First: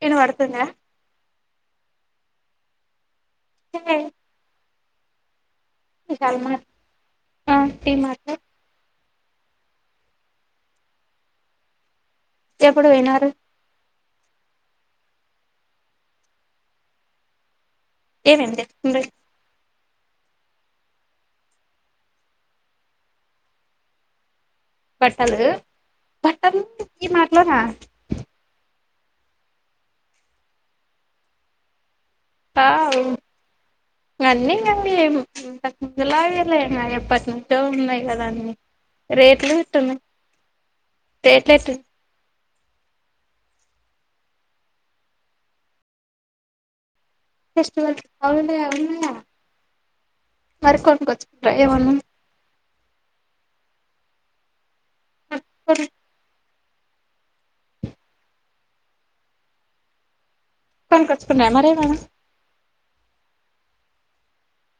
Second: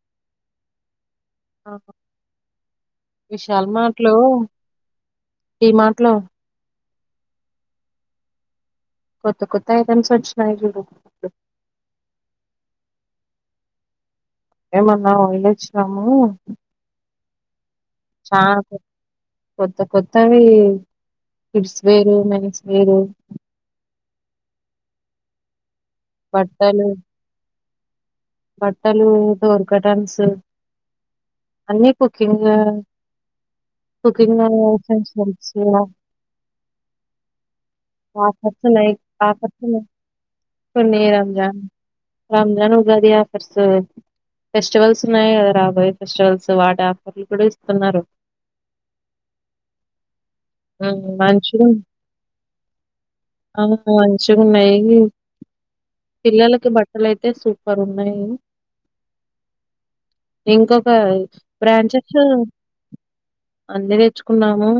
కెను పడుతున్నాయా ఆ విశాల్ హే మార్ట్ లో డీ మార్ట్ లో విశాల్ మార్ట్ ఆ టీ మ్యాటో కొత్త కొత్త ఐటమ్స్ వొచ్చినయ్ చూడు ఎప్పుడు పోయినారు ఏమన్న అయ్యిండొచ్చునాము చా ఏమేం తెచ్చుకుండ్రి కొత్త కొత్ త్తవ్వి కిడ్స్ వేరు మెన్స్ వేరు బట్టలు బట్టలు ఈ మార్ట్ లోన ట్టలు డోర్ కటన్స్ హు అన్ని కుట్టిన వావ్ అన్నీ అన్నీయే ఇంతకముందు లాగేలే ఎప్పటి నుంచో ఉన్నాయి కదా అన్నీ ఉన్నాయ్ రేట్లు ఆఫర్స్ ఉన్నాయ్ గిట్టున్నాయి కొన్ని రేట్లు రంజాన్ ఎట్లున్నాయి Ramzan Ugadi offers so festivals ఉన్నాయి కదా రాబోయే ఫెస్టివల్స్ వాట ఫెస్టివల్ లాగా ఉన్నాయా ఉన్నాయా మరి కొనుకొచ్చు ట్రై మంచిగా ఏమన్నా ఆ మంచిగ ఉన్నాయి కొను పిల్లలక్ కి బట్టలు అయితే సూపర్ ఉన్నాయి ఇంకొక కొనుకొచ్చుకున్నారా మరేమన్నా బ్రాంచెస్ అన్ని తెచ్చుకున్నాము.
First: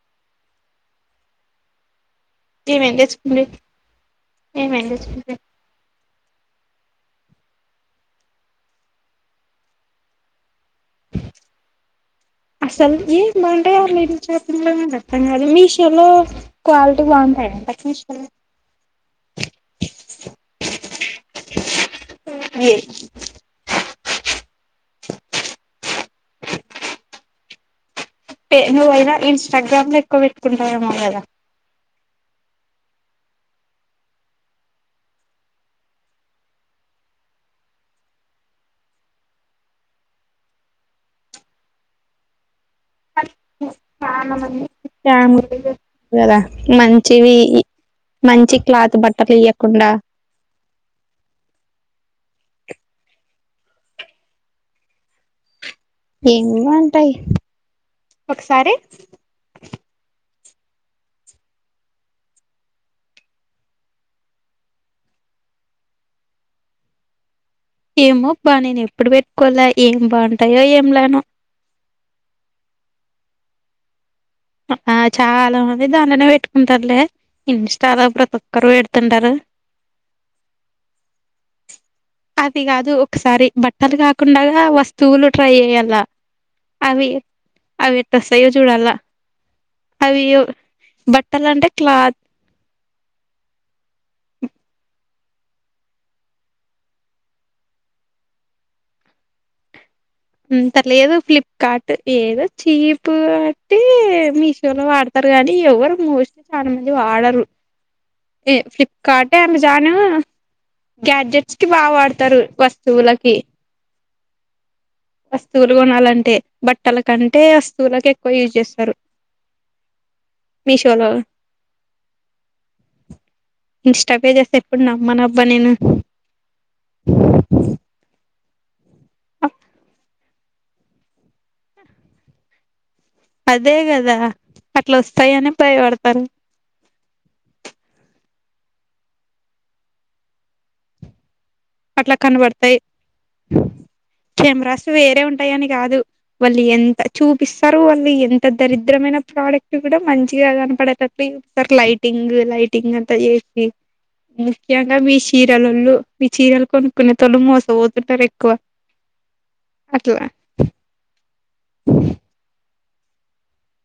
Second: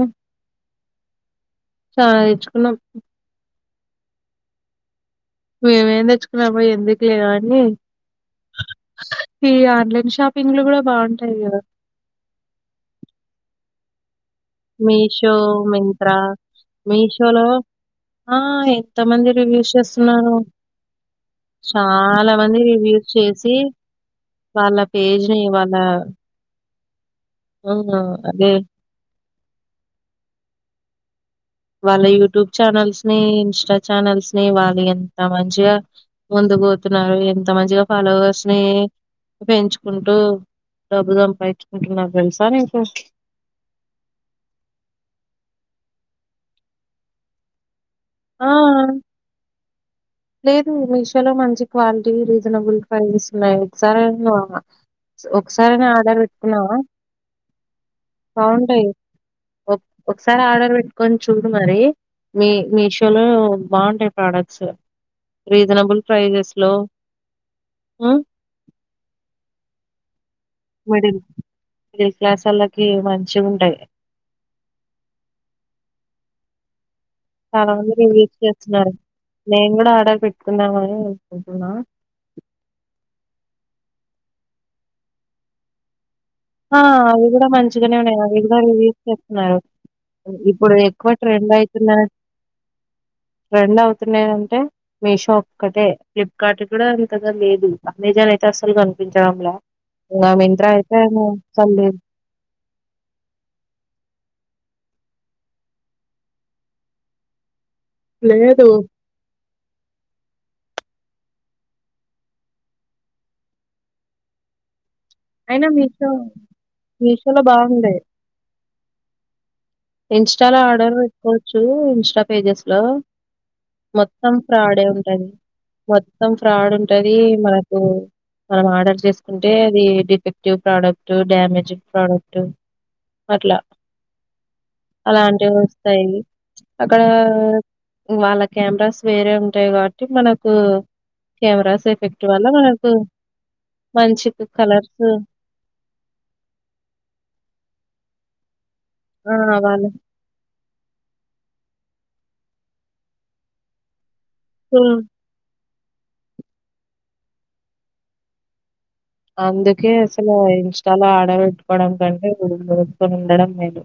చాలా తెచ్చుకున్నాం ఏమేమి తెచ్చుకుంటివి ఏమేమి తెచ్చుకుం లేవన్నీ ఈ ఆన్లైన్ షాపింగ్లు కూడా బాగుంటాయి కదా అసలు ఏం బాగుంటాయ ఆల్రెడీ షాపింగ్ లో ఏం అర్థం మీషో కాదు మీషో లో మింత్రా క్వాలిటీ మీషోలో బాగుంటాయ ఇంతకి ఆ ఎంత మంది రివ్యూస్ చేస్తున్నారు చాలా మంది రివ్యూస్ చేసి వాళ్ళ పేజ్ ని వాళ్ళ అహా పే నువ్వైనా ఇన్స్టాగ్రామ్ లో ఎక్కువ పెట్టుకుంటావేమో కదా వాళ్ళ యూట్యూబ్ ఛానల్స్ ని ఇంస్టా ఛానల్స్ ని వాళ్ళు ఎంత మంచిగా ముందుకు పోతున్నారు ఎంత మంచిగా ఫాలోవర్స్ ని పెంచుకుంటూ డబ్బు సంపాయించుకుంటున్నరు తెలుసా కాని చాన మంది [unintelligible] కదా మంచివి ఆ మంచి క్లాత్ బట్టలు ఇయ్యకుండా లేదు మీషోలో మంచి క్వాలిటీ లెద్ రీసనబుల్ ప్రైసస్ ఉన్నాయ్ ఒకసారి అయినా పోదమా ఒక్ సారన్నా ఆర్డర్ ఏమేమో పెట్టుకున్నావా అంటాయి ఒకసారి బావుంటయ్ ఓ ఓ ఒకసారి ఆర్డర్ పెట్టుకొని చూడు మరి మీ మిషో షోలో బాగుంటాయి ప్రొడక్ట్స్ రీజనబుల్ ప్రైసెస్ లో ఏమొబ్బ నేను ఎప్పుడు పెట్టుకొలె ఏం బాగుంట్ మిడిల్ మిడిల్ క్లాస్ వాళ్లకి మంచిగా ఉంటాయి ఆ చాలా మంది దాన్లోనే పెట్టుకుంటారులే చాలా మంది ఇన్స్టాలో రివ్యూస్ ప్రతి ఒక్కరు చేస్తున్నారు పెడుతుంటారు. నేను ఆర్డర్ పెట్టుకుందాం అని అనుకుంటున్న అది కాదు ఒకసారి బట్టలు కాకుండా వస్తువులు ట్రై చెయ్యాలా ఆ అవి కూడా మంచిగానే ఉన్నాయి అవి కూడా రీ చూడాల అవి ఇప్పుడు ఎక్కువ బట్టలు ట్రెండ్ అంటే అయితున్నా క్లాత్ ట్రెండ్ అవుతున్నాయి అంటే మీషో ఒక్కటే ఫ్లిప్కార్ట్ కూడా అంతగా లేదు ఆమ్ అయితే అసలు కనిపించడంలే ఇగ మింత్రా అయితే అస్సలు లేదు కాట్ ఏదో చీప్ వట్టి మీషోలో వాడుతారు కానీ ఎవరు మోస్ట్లీ చాలా మంది వాడరు ఏ లేదు ఫ్లిప్కార్ట్ అమెజాన్ను గ్యాడ్జెట్స్ కి బా వాడతారు వస్తువులకి అయినా వస్తువులు మీషో కొనాలంటే బట్టల కంటే మీషోలో బాగుండే వస్తువులక్ ఎక్కువ యూజ్ చేస్తారు ఇన్స్టాలో ఆర్డర్ మీషోలో పెట్టుకోవచ్చు ఇన్స్టా పేజెస్ లో ఇన్స్టా మొత్తం పేజెస్ ఎప్పుడు ఫ్రాడే ఉంటది నమ్మనబ్బా నేను మొత్తం ఫ్రాడ్ ఉంటది మనకు మనం ఆర్డర్ చేసుకుంటే అది డిఫెక్టివ్ ప్రోడక్ట్ డ్యామేజ్ ప్రోడక్ట్ అట్లా అదే కదా అట్లా వస్తాయని అలాంటివి ఒస్తాయి భయపడతారు క్కడ వాళ్ళ కెమెరాస్ వేరే ఉంటాయి కాబట్టి మనకు కెమెరాస్ అట్లా ఎఫెక్ట్ వల్ల కనబడతాయి మనకు మంచి కు కెమెరాస్ కలర్ వేరే ఉంటాయని కాదు వాళ్ళు ఎంత చూపిస్తారు వాళ్ళు ఎంత దరిద్రమైన ఆ ప్రోడక్ట్ వాళ్ళ కూడా మంచిగా కన్ పడేటటి చూపిస్తారు లైటింగ్ లైటింగ్ అంతా చేసి ముఖ్యంగా హ్మ్. మీ షిరాలు ళ్ళు మీ చీరలు కొనుక్కునే తోలు మోసపోతుంటారు ఎక్కువ అందుకే అట్లా అసల ఇంస్టాలో ఆడర్ పెట్టుకోడం కంటే గుడుం గుడుం ఉండడం మేలు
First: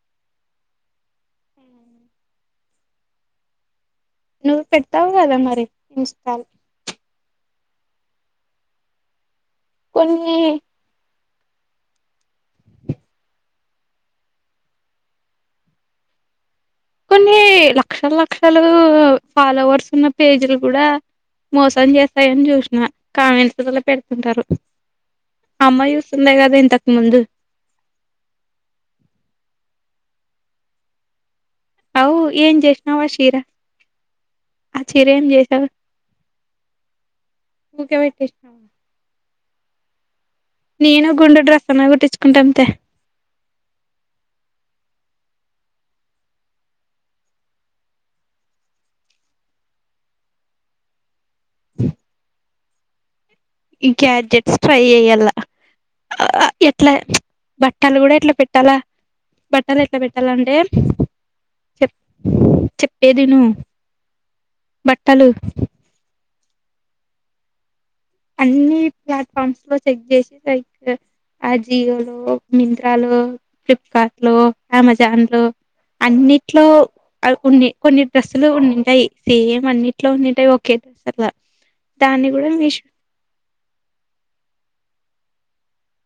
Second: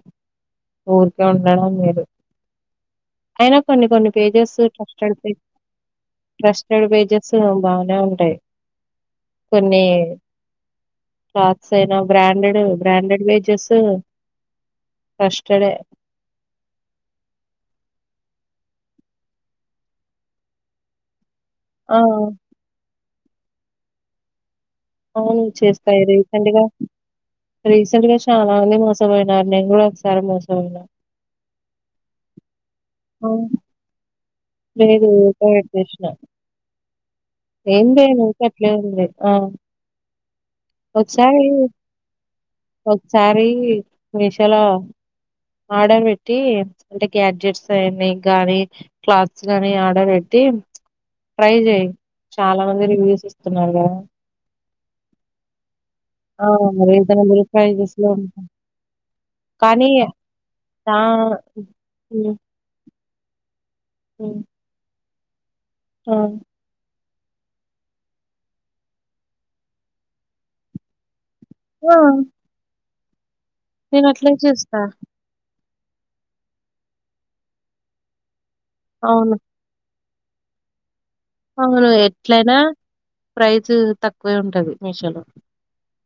ఊరికే ఉండడం మేలు కొన్ని పేజెస్ నువ్వు పెడతావు ట్రస్టెడ్ పే కదా మరి ఇన్స్టాల్ ట్రస్టెడ్ పేజెసే బానే ఉంటాయి కొన్ని క్లాత్స్ అయినా బ్రాండెడ్ బ్రాండెడ్ వాజెస్ ట్రస్టెడ్ ఏ కొన్ని లక్షల లక్షలు ఫాలోవర్స్ ఉన్న పేజీలో కూడా మోసం ఆ చేస్తాయని చూసిన కామెంట్పిల్లలు పెడుతుంటారు అవును అమ్మ చేస్తాయి చూస్తుండే కదా రీసెంట్గా ఇంతకు ముందు రీసెంట్ గా చాలామంది మోసంపోయినారు నేన్ కూడా ఒకసారి మోసపోయిన అవ్వు ఏం జేశానవ్ ఆ శీరా అవును. లేదు ఉల్టా పెటేషిన ఊకే ఏందే నీకు పెట్టేసినావు అట్లా ఐంది గట్ల ఆ నేను గుండు ఒకసారి డ్రెస్ అన్నా కుట్టించుకుంటాంతే ఒకసారి మీషోలా ఆర్డర్ పెట్టి అంటే గ్యాడ్జెట్స్ ఐయ్యని గానీ క్లాత్స్ గాని ఆర్డర్ పెట్టి ఉ ట్రై చెయి చాలా మంది రివ్యూస్ ఇస్ ఇ గ్యాడ్జెట్స్ ట్రై చెయ్యాలా ఆ ఎట్లా రీజనబుల్ ప్రైజెస్ బట్టలు లో కూడా ఎట్లా ఉంటాయి. పెట్టాలా బట్టలు కానీ ఎట్లా పెట్టా ల అంటే ఆ చె చెప్పేది ఇను మ్మ్ బట్టలు ఆ అన్ని ప్లాట్ఫామ్స్ లో చెక్ చేసి లైక్ ఆ! ఆజియోలు మిత్ర త్రలు, నేను అట్లే ఫ్లిప్కార్ట్లు, చేస్తా. అమెజాన్లు అన్నిట్లో అవి కొన్ని కొన్ని డ్రెస్సులు ఉన్నుంటాయ్ అవును. సేమ్ అన్ని ట్లో ఉన్నుంటే ఓకే అవును ఎట్లయినా ప్రైస్ తక్కువే ఉంటది మిషో లో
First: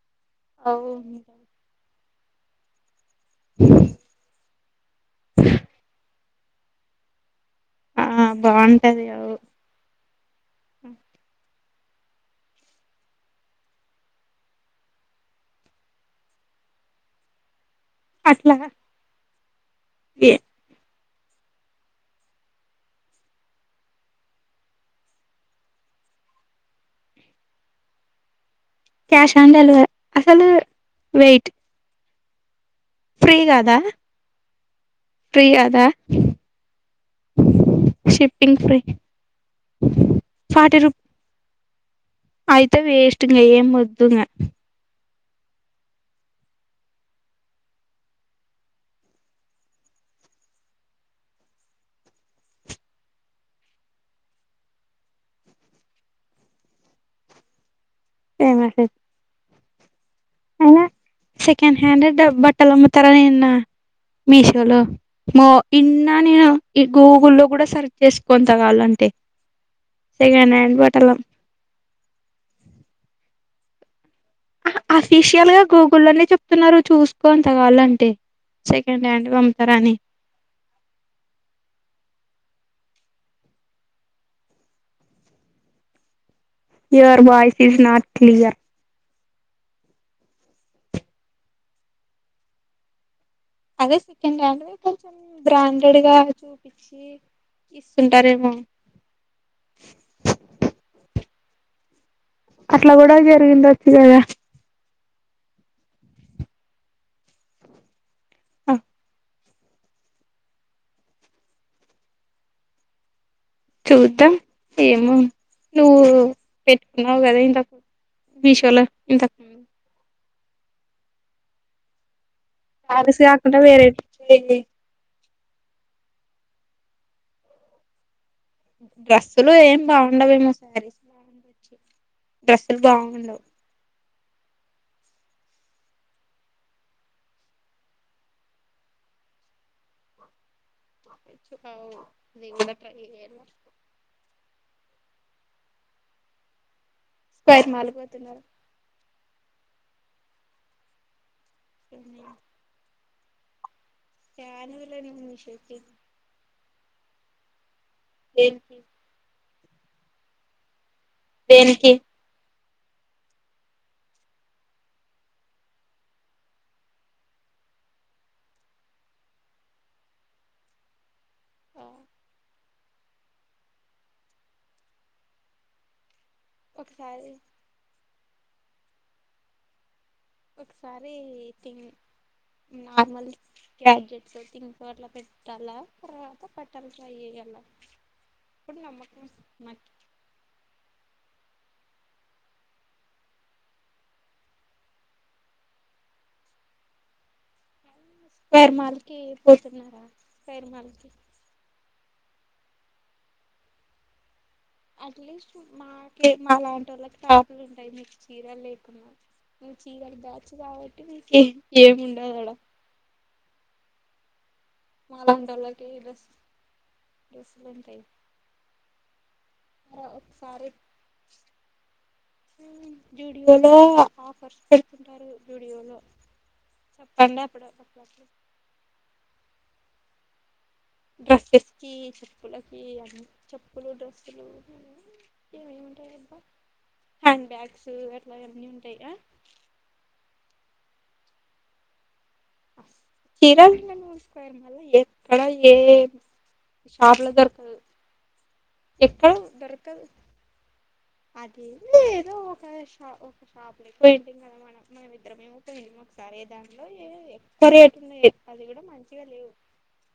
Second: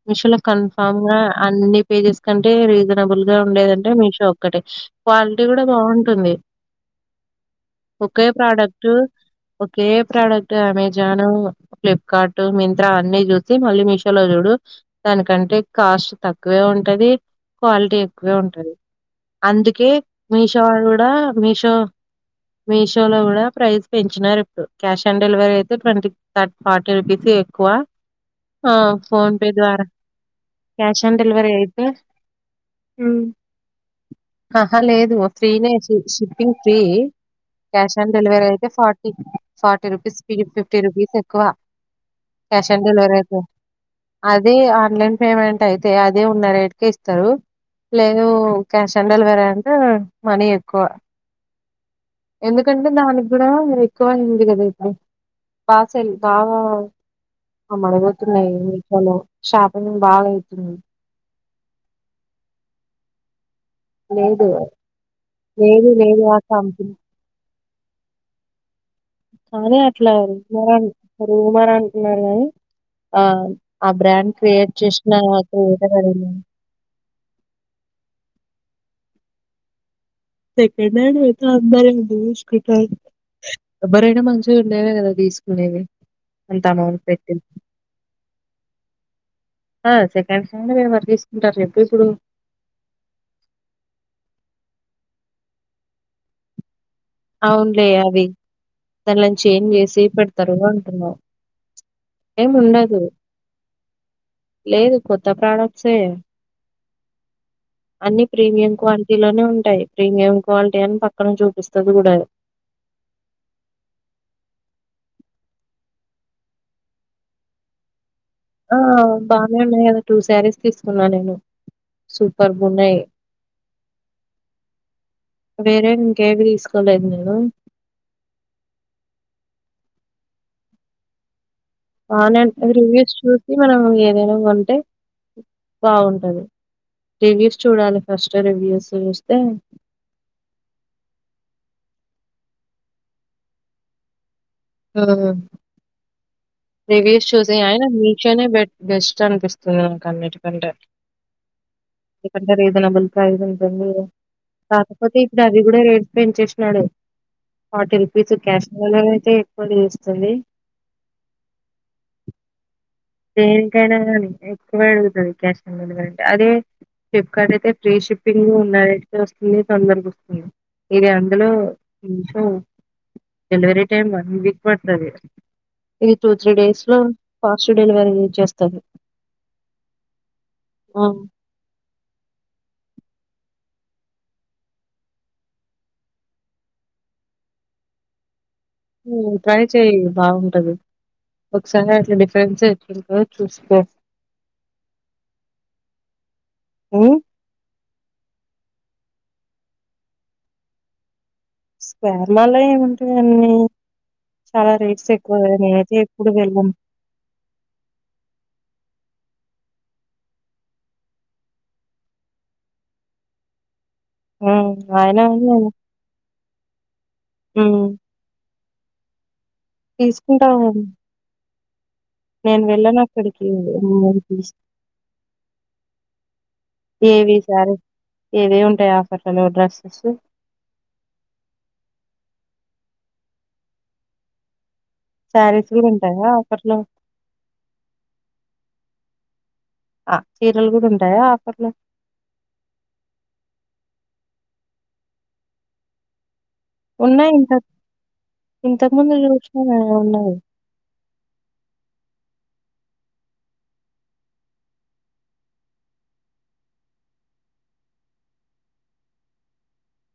మిషో లో కన్ఫామ్ గా అవును. అన్ని పేజెస్ కంటే రీజనబుల్ గా ఉండేదంటే మీషో ఒక్కటే క్వాలిటీ కూడా బాగుంటుంది ఆ ఒకే ప్రోడక్ట్ బాగుంటది అవు ఒకే ప్రోడక్ట్ అమెజాను ఫ్లిప్కార్ట్ మింత్రా అన్ని చూసి మళ్ళీ మీషోలో చూడు దానికంటే కాస్ట్ తక్కువే ఉంటది క్వాలిటీ ఎక్కువే అట్లా ఉంటది అందుకే ఎ మీషో డా మీషో మీషో లో కూడా ప్రైస్ పెంచినారు ఇప్పుడు క్యాష్ ఆన్ డెలివరీ అయితే ట్వంటీ థర్ ఫార్టీ రూపీస్ ఎక్కువ ఆ క్యాష్ ఫోన్ పే ఆన్ ద్వారా డెలివరీ అసలు క్యాష్ ఆన్ డెలివరీ అయితే ఉమ్. ఫ్రీగాదా ఆహా లేదు ఫ్రీనే షి shipping free cash on delivery shipping అయితే ఫ్రీ ఫార్టీ ఫార్టీ రూపీస్ ఫి ఫిఫ్టీ ఫార్టీ రూ రూపీస్ ఎక్కువ క్యాష్ అయితే ఆన్ డెలివరీ వేస్ట్ అయితే ఇంగ ఏం వద్దు ఇంగ అదే ఆన్లైన్ పేమెంట్ అయితే అదే ఉన్న రేట్కే ఇస్తారు లేవ్ క్యాష్ ఆన్ డెలివరీ అంటే మనీ ఎక్కువ ఎందుకంటే దానికి కూడా ఎక్కువయింది గదా ఇప్పుడు బా సేల్ బాగ ఆ మనపోతున్నాయి మీషోలో షాపింగ్ బాగా అయితుంది అయినా సెకండ్ హ్యాండెడ్ బట్టలు అమ్ముతారా నిన్నా లేదు మీషోలో మో లేదు ఇన్న లేదు ఆ నేను ఈ కంపెనీ గూగుల్లో లో కూడా సర్ చేసుకోంత కాలంటే కానీ అట్లా రుమార్ రుమారంటున్నారు కానీ ఆ అ బ్రాండ్ క్రియేట్ చేసిన అఫిషియల్ గా క్రియేటర్ గూగుల్లోనే ఆయన. చెప్తున్నారు చూసుకో అంత కాలంటే సెకండ్ హ్యాండ్ వమ్ముతారని సెకడ్ హ్యాండ్ వైతే అందరి [unintelligible] ఎవరైనా మంచిగా ఉండేదే కదా తీసుకునేవి your voice is not clear ఆ సెకండ్ హ్యాండ్ వి ఎవర్ తీసుకుంటారు జెప్పు ఇప్పుడు అదే సెకండ్ హ్యాండ్ కొంచెం బ్రాండెడ్ గా చూపి అవునులే అది దనిలోంచి ఏం చేసి పెడతారు అంటున్నావు ఎం అట్లా ఉండదు కూడా జరిగిండొచ్చు కదా లేదు కొత్త ప్రొడక్ట్స్ అన్ని ప్రీమియం క్వాలిటీ లోనే ఉన్ టాయ్ ప్రీమయం క్వాలిటీ అని పక్కన చూపిస్తది గూడా చూద్దాం ఏమో నువ్వు పెట్టుకున్నావు గదా ఇంతకు ఆ మీషోలో ఇంతకు ముందు బానే ఉన్నాయ్ కదా టూ శారీస్ తీసుకున్నా నేను సూ పాలిస్ కాకుండా వేరే వేరే ఇంకేవి తీసుకోలేదు నేను డ్రస్సులు ఏమి బాగుండవేమో శారీస్ బానే ఉంటై డ్రస్సులు రివ్యూస్ బాగుండవు చూసి మనం దెనం గోంటే బాగుంటది రివ్యూస్ చూడాలి ఫస్ట్ రివ్యూస్ చూస్తే అవ్ నిను కూడ ట్రై చేయాలి ఆ రివ్యూ చూసి స్క్వేర్ అయినా మాల్ కి మీషో పోతున్నారు నె బె బేస్ అనిపిస్తుంది నాకు అన్నిటికంటే ఎందుకంటే రీజనబుల్ ప్రైజ్ ఉంటుంది కాకపోతే ఇప్పుడు అవి కూడా రేట్ పెంచేసినాడు ఫార్టీ రూపీస్ క్యాష్ దేనికి వల్లనే ఎక్కువనే చేస్తుంది దేనికి దేనికైనా గానీ ఎక్కువే అడుగుతది క్యాష్ ఆన్ డెలివరీ అదె ఫిప్కార్ట్ అయితే ఫ్రీ షిప్పింగ్ నైట్ కి వస్తుంది తొందరగొస్తుంది ఇది అ దులో Meesho delivery time one week పడ్తది టూ త్రీ డేస్లో ఒకసారి ఫస్ట్ డెలివరీ వచ్చేస్తది ఒకసారి తిం నార్మళ్ళి క్యాబ్జెట్స్ థింగ్స్ అట్ల పెట్టాలా తర్వాత పట్టాలి ట్రై చేయాల హు మ్ ట్రై చేయ్ బాగుంటది ఒకసారి అట్లా డిఫరెన్సే వచ్చింతో చూసుకో హ్మ్ పేర్ మాల్కి పోతున్నారా పేర్ మాల్కి స్క్వేర్ లలో ఏముంటయ్ అన్నీ అట్లీస్ట్ మాకి వెళ్ళను మాలాంటోళ్ళకి టాపులు ఉంటాయ్ మీకు చీర లే కున్నా నువ్వు చీరల బ్యాచ్ కాబట్టి నీకేం ఏం ఉండదాడ మ్మ్ అయినా నేను మాలాంటోళ్లకి డ్రస్ డ్రెస్లుంటయ్ తీసుకుంటాం వచ్చి [unintelligible] నేను వెళ్ళను అక్కడికి జూడియోలో ముందరికి ఆఫర్స్ పెడుతుంటారు జూడియోలో ఏవి చెప్పండి అప్పుడు సారీ అప్పుడప్పుడు ఎవీ ఉంటాయ్ ఆఫర్స్లలో డ్రెస్సస్సు డ్రస్సస్ కి చెప్పులకి అన్ని చొప్పులు డ్రస్సులు శారీస్ ఏమేమి కూడా ఉంటాయ్ ఉంటాయా అబ్బా ఆఫర్లో హ్యాండ్ బ్యాగ్స్ అట్లా అన్నీ ఉంటాయ్ అ అ చీరలు గూడా ఉంటాయా ఆఫర్లో చీర [unintelligible] మళ ఎక్కడ ఏం షాప్లో దొరకదు ఇంతక ముందు ఎక్కడ జూస్నా నేను దొరకదు ఉన్నాయి అది ఏంలేదు ఒక ష ఒక షాప్ లేకి పోయింటిమి కదా మనం మనం ఇద్దరమేమొ పొయింటి ఒకసారే దాంట్లో ఎ ఎక్కువ రేటు ఉన్నాయ్ అది గూడా మంచిగా లేవ్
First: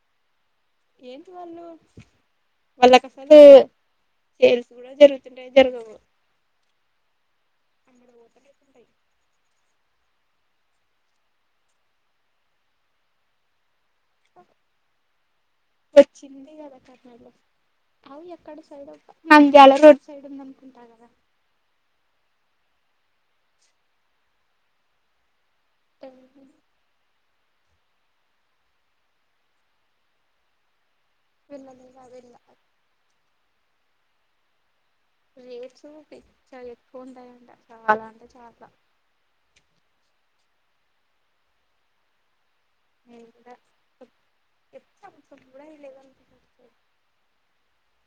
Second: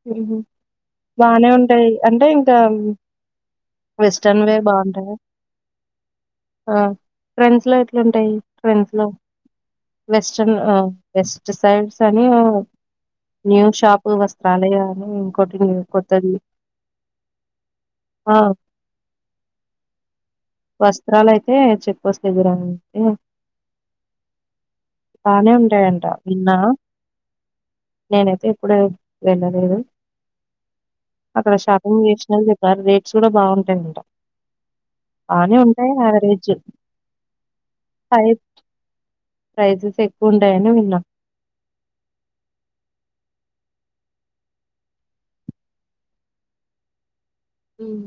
హ్మ్ హు బానే ఉంటాయ్ అంటే ఇంకా వాళ్ళకి అసలు సేల్స్ కూడా [unintelligible] ట్రెండ్స్ లో అమ్ముడు ఎట్లుంటాయి పోతనే ఉంటాయి ట్రెండ్స్ లో వెస్టన్ అ వెస్ట్ సైడ్స్ అని న్యూ షాప్ వస్ ప్రళయ అని ఇంకోటి [unintelligible] కొత్తది వచ్చింది కదా కర్నూలు అవి ఆ ఎక్కడ సైడ్ నంద్యాల రోడ్ సైడ్ ఉంది అనుకుంటా కదా వస్త్రాలయితే చెక్ పోస్ట్ దగ్గరా ఏమో బానే ఉంటాయంట విన్నా నేనైతే ఇప్పుడు వెళ్ళలేదు అక్కడ వెళ్ళలేదు షాపింగ్ అవి వెళ్ళ చేస్నోలు చెప్పారు రేట్స్ గూడా బావుంటాయ్ రేట్సు పిచ్చ యావరేజ్. ఎక్కువుంటాయంట చాలా హై అంటే చాలా ప్రైజెస్ ఎక్కువ ఉంటాయని విన్నా [unintelligible] హ్మ్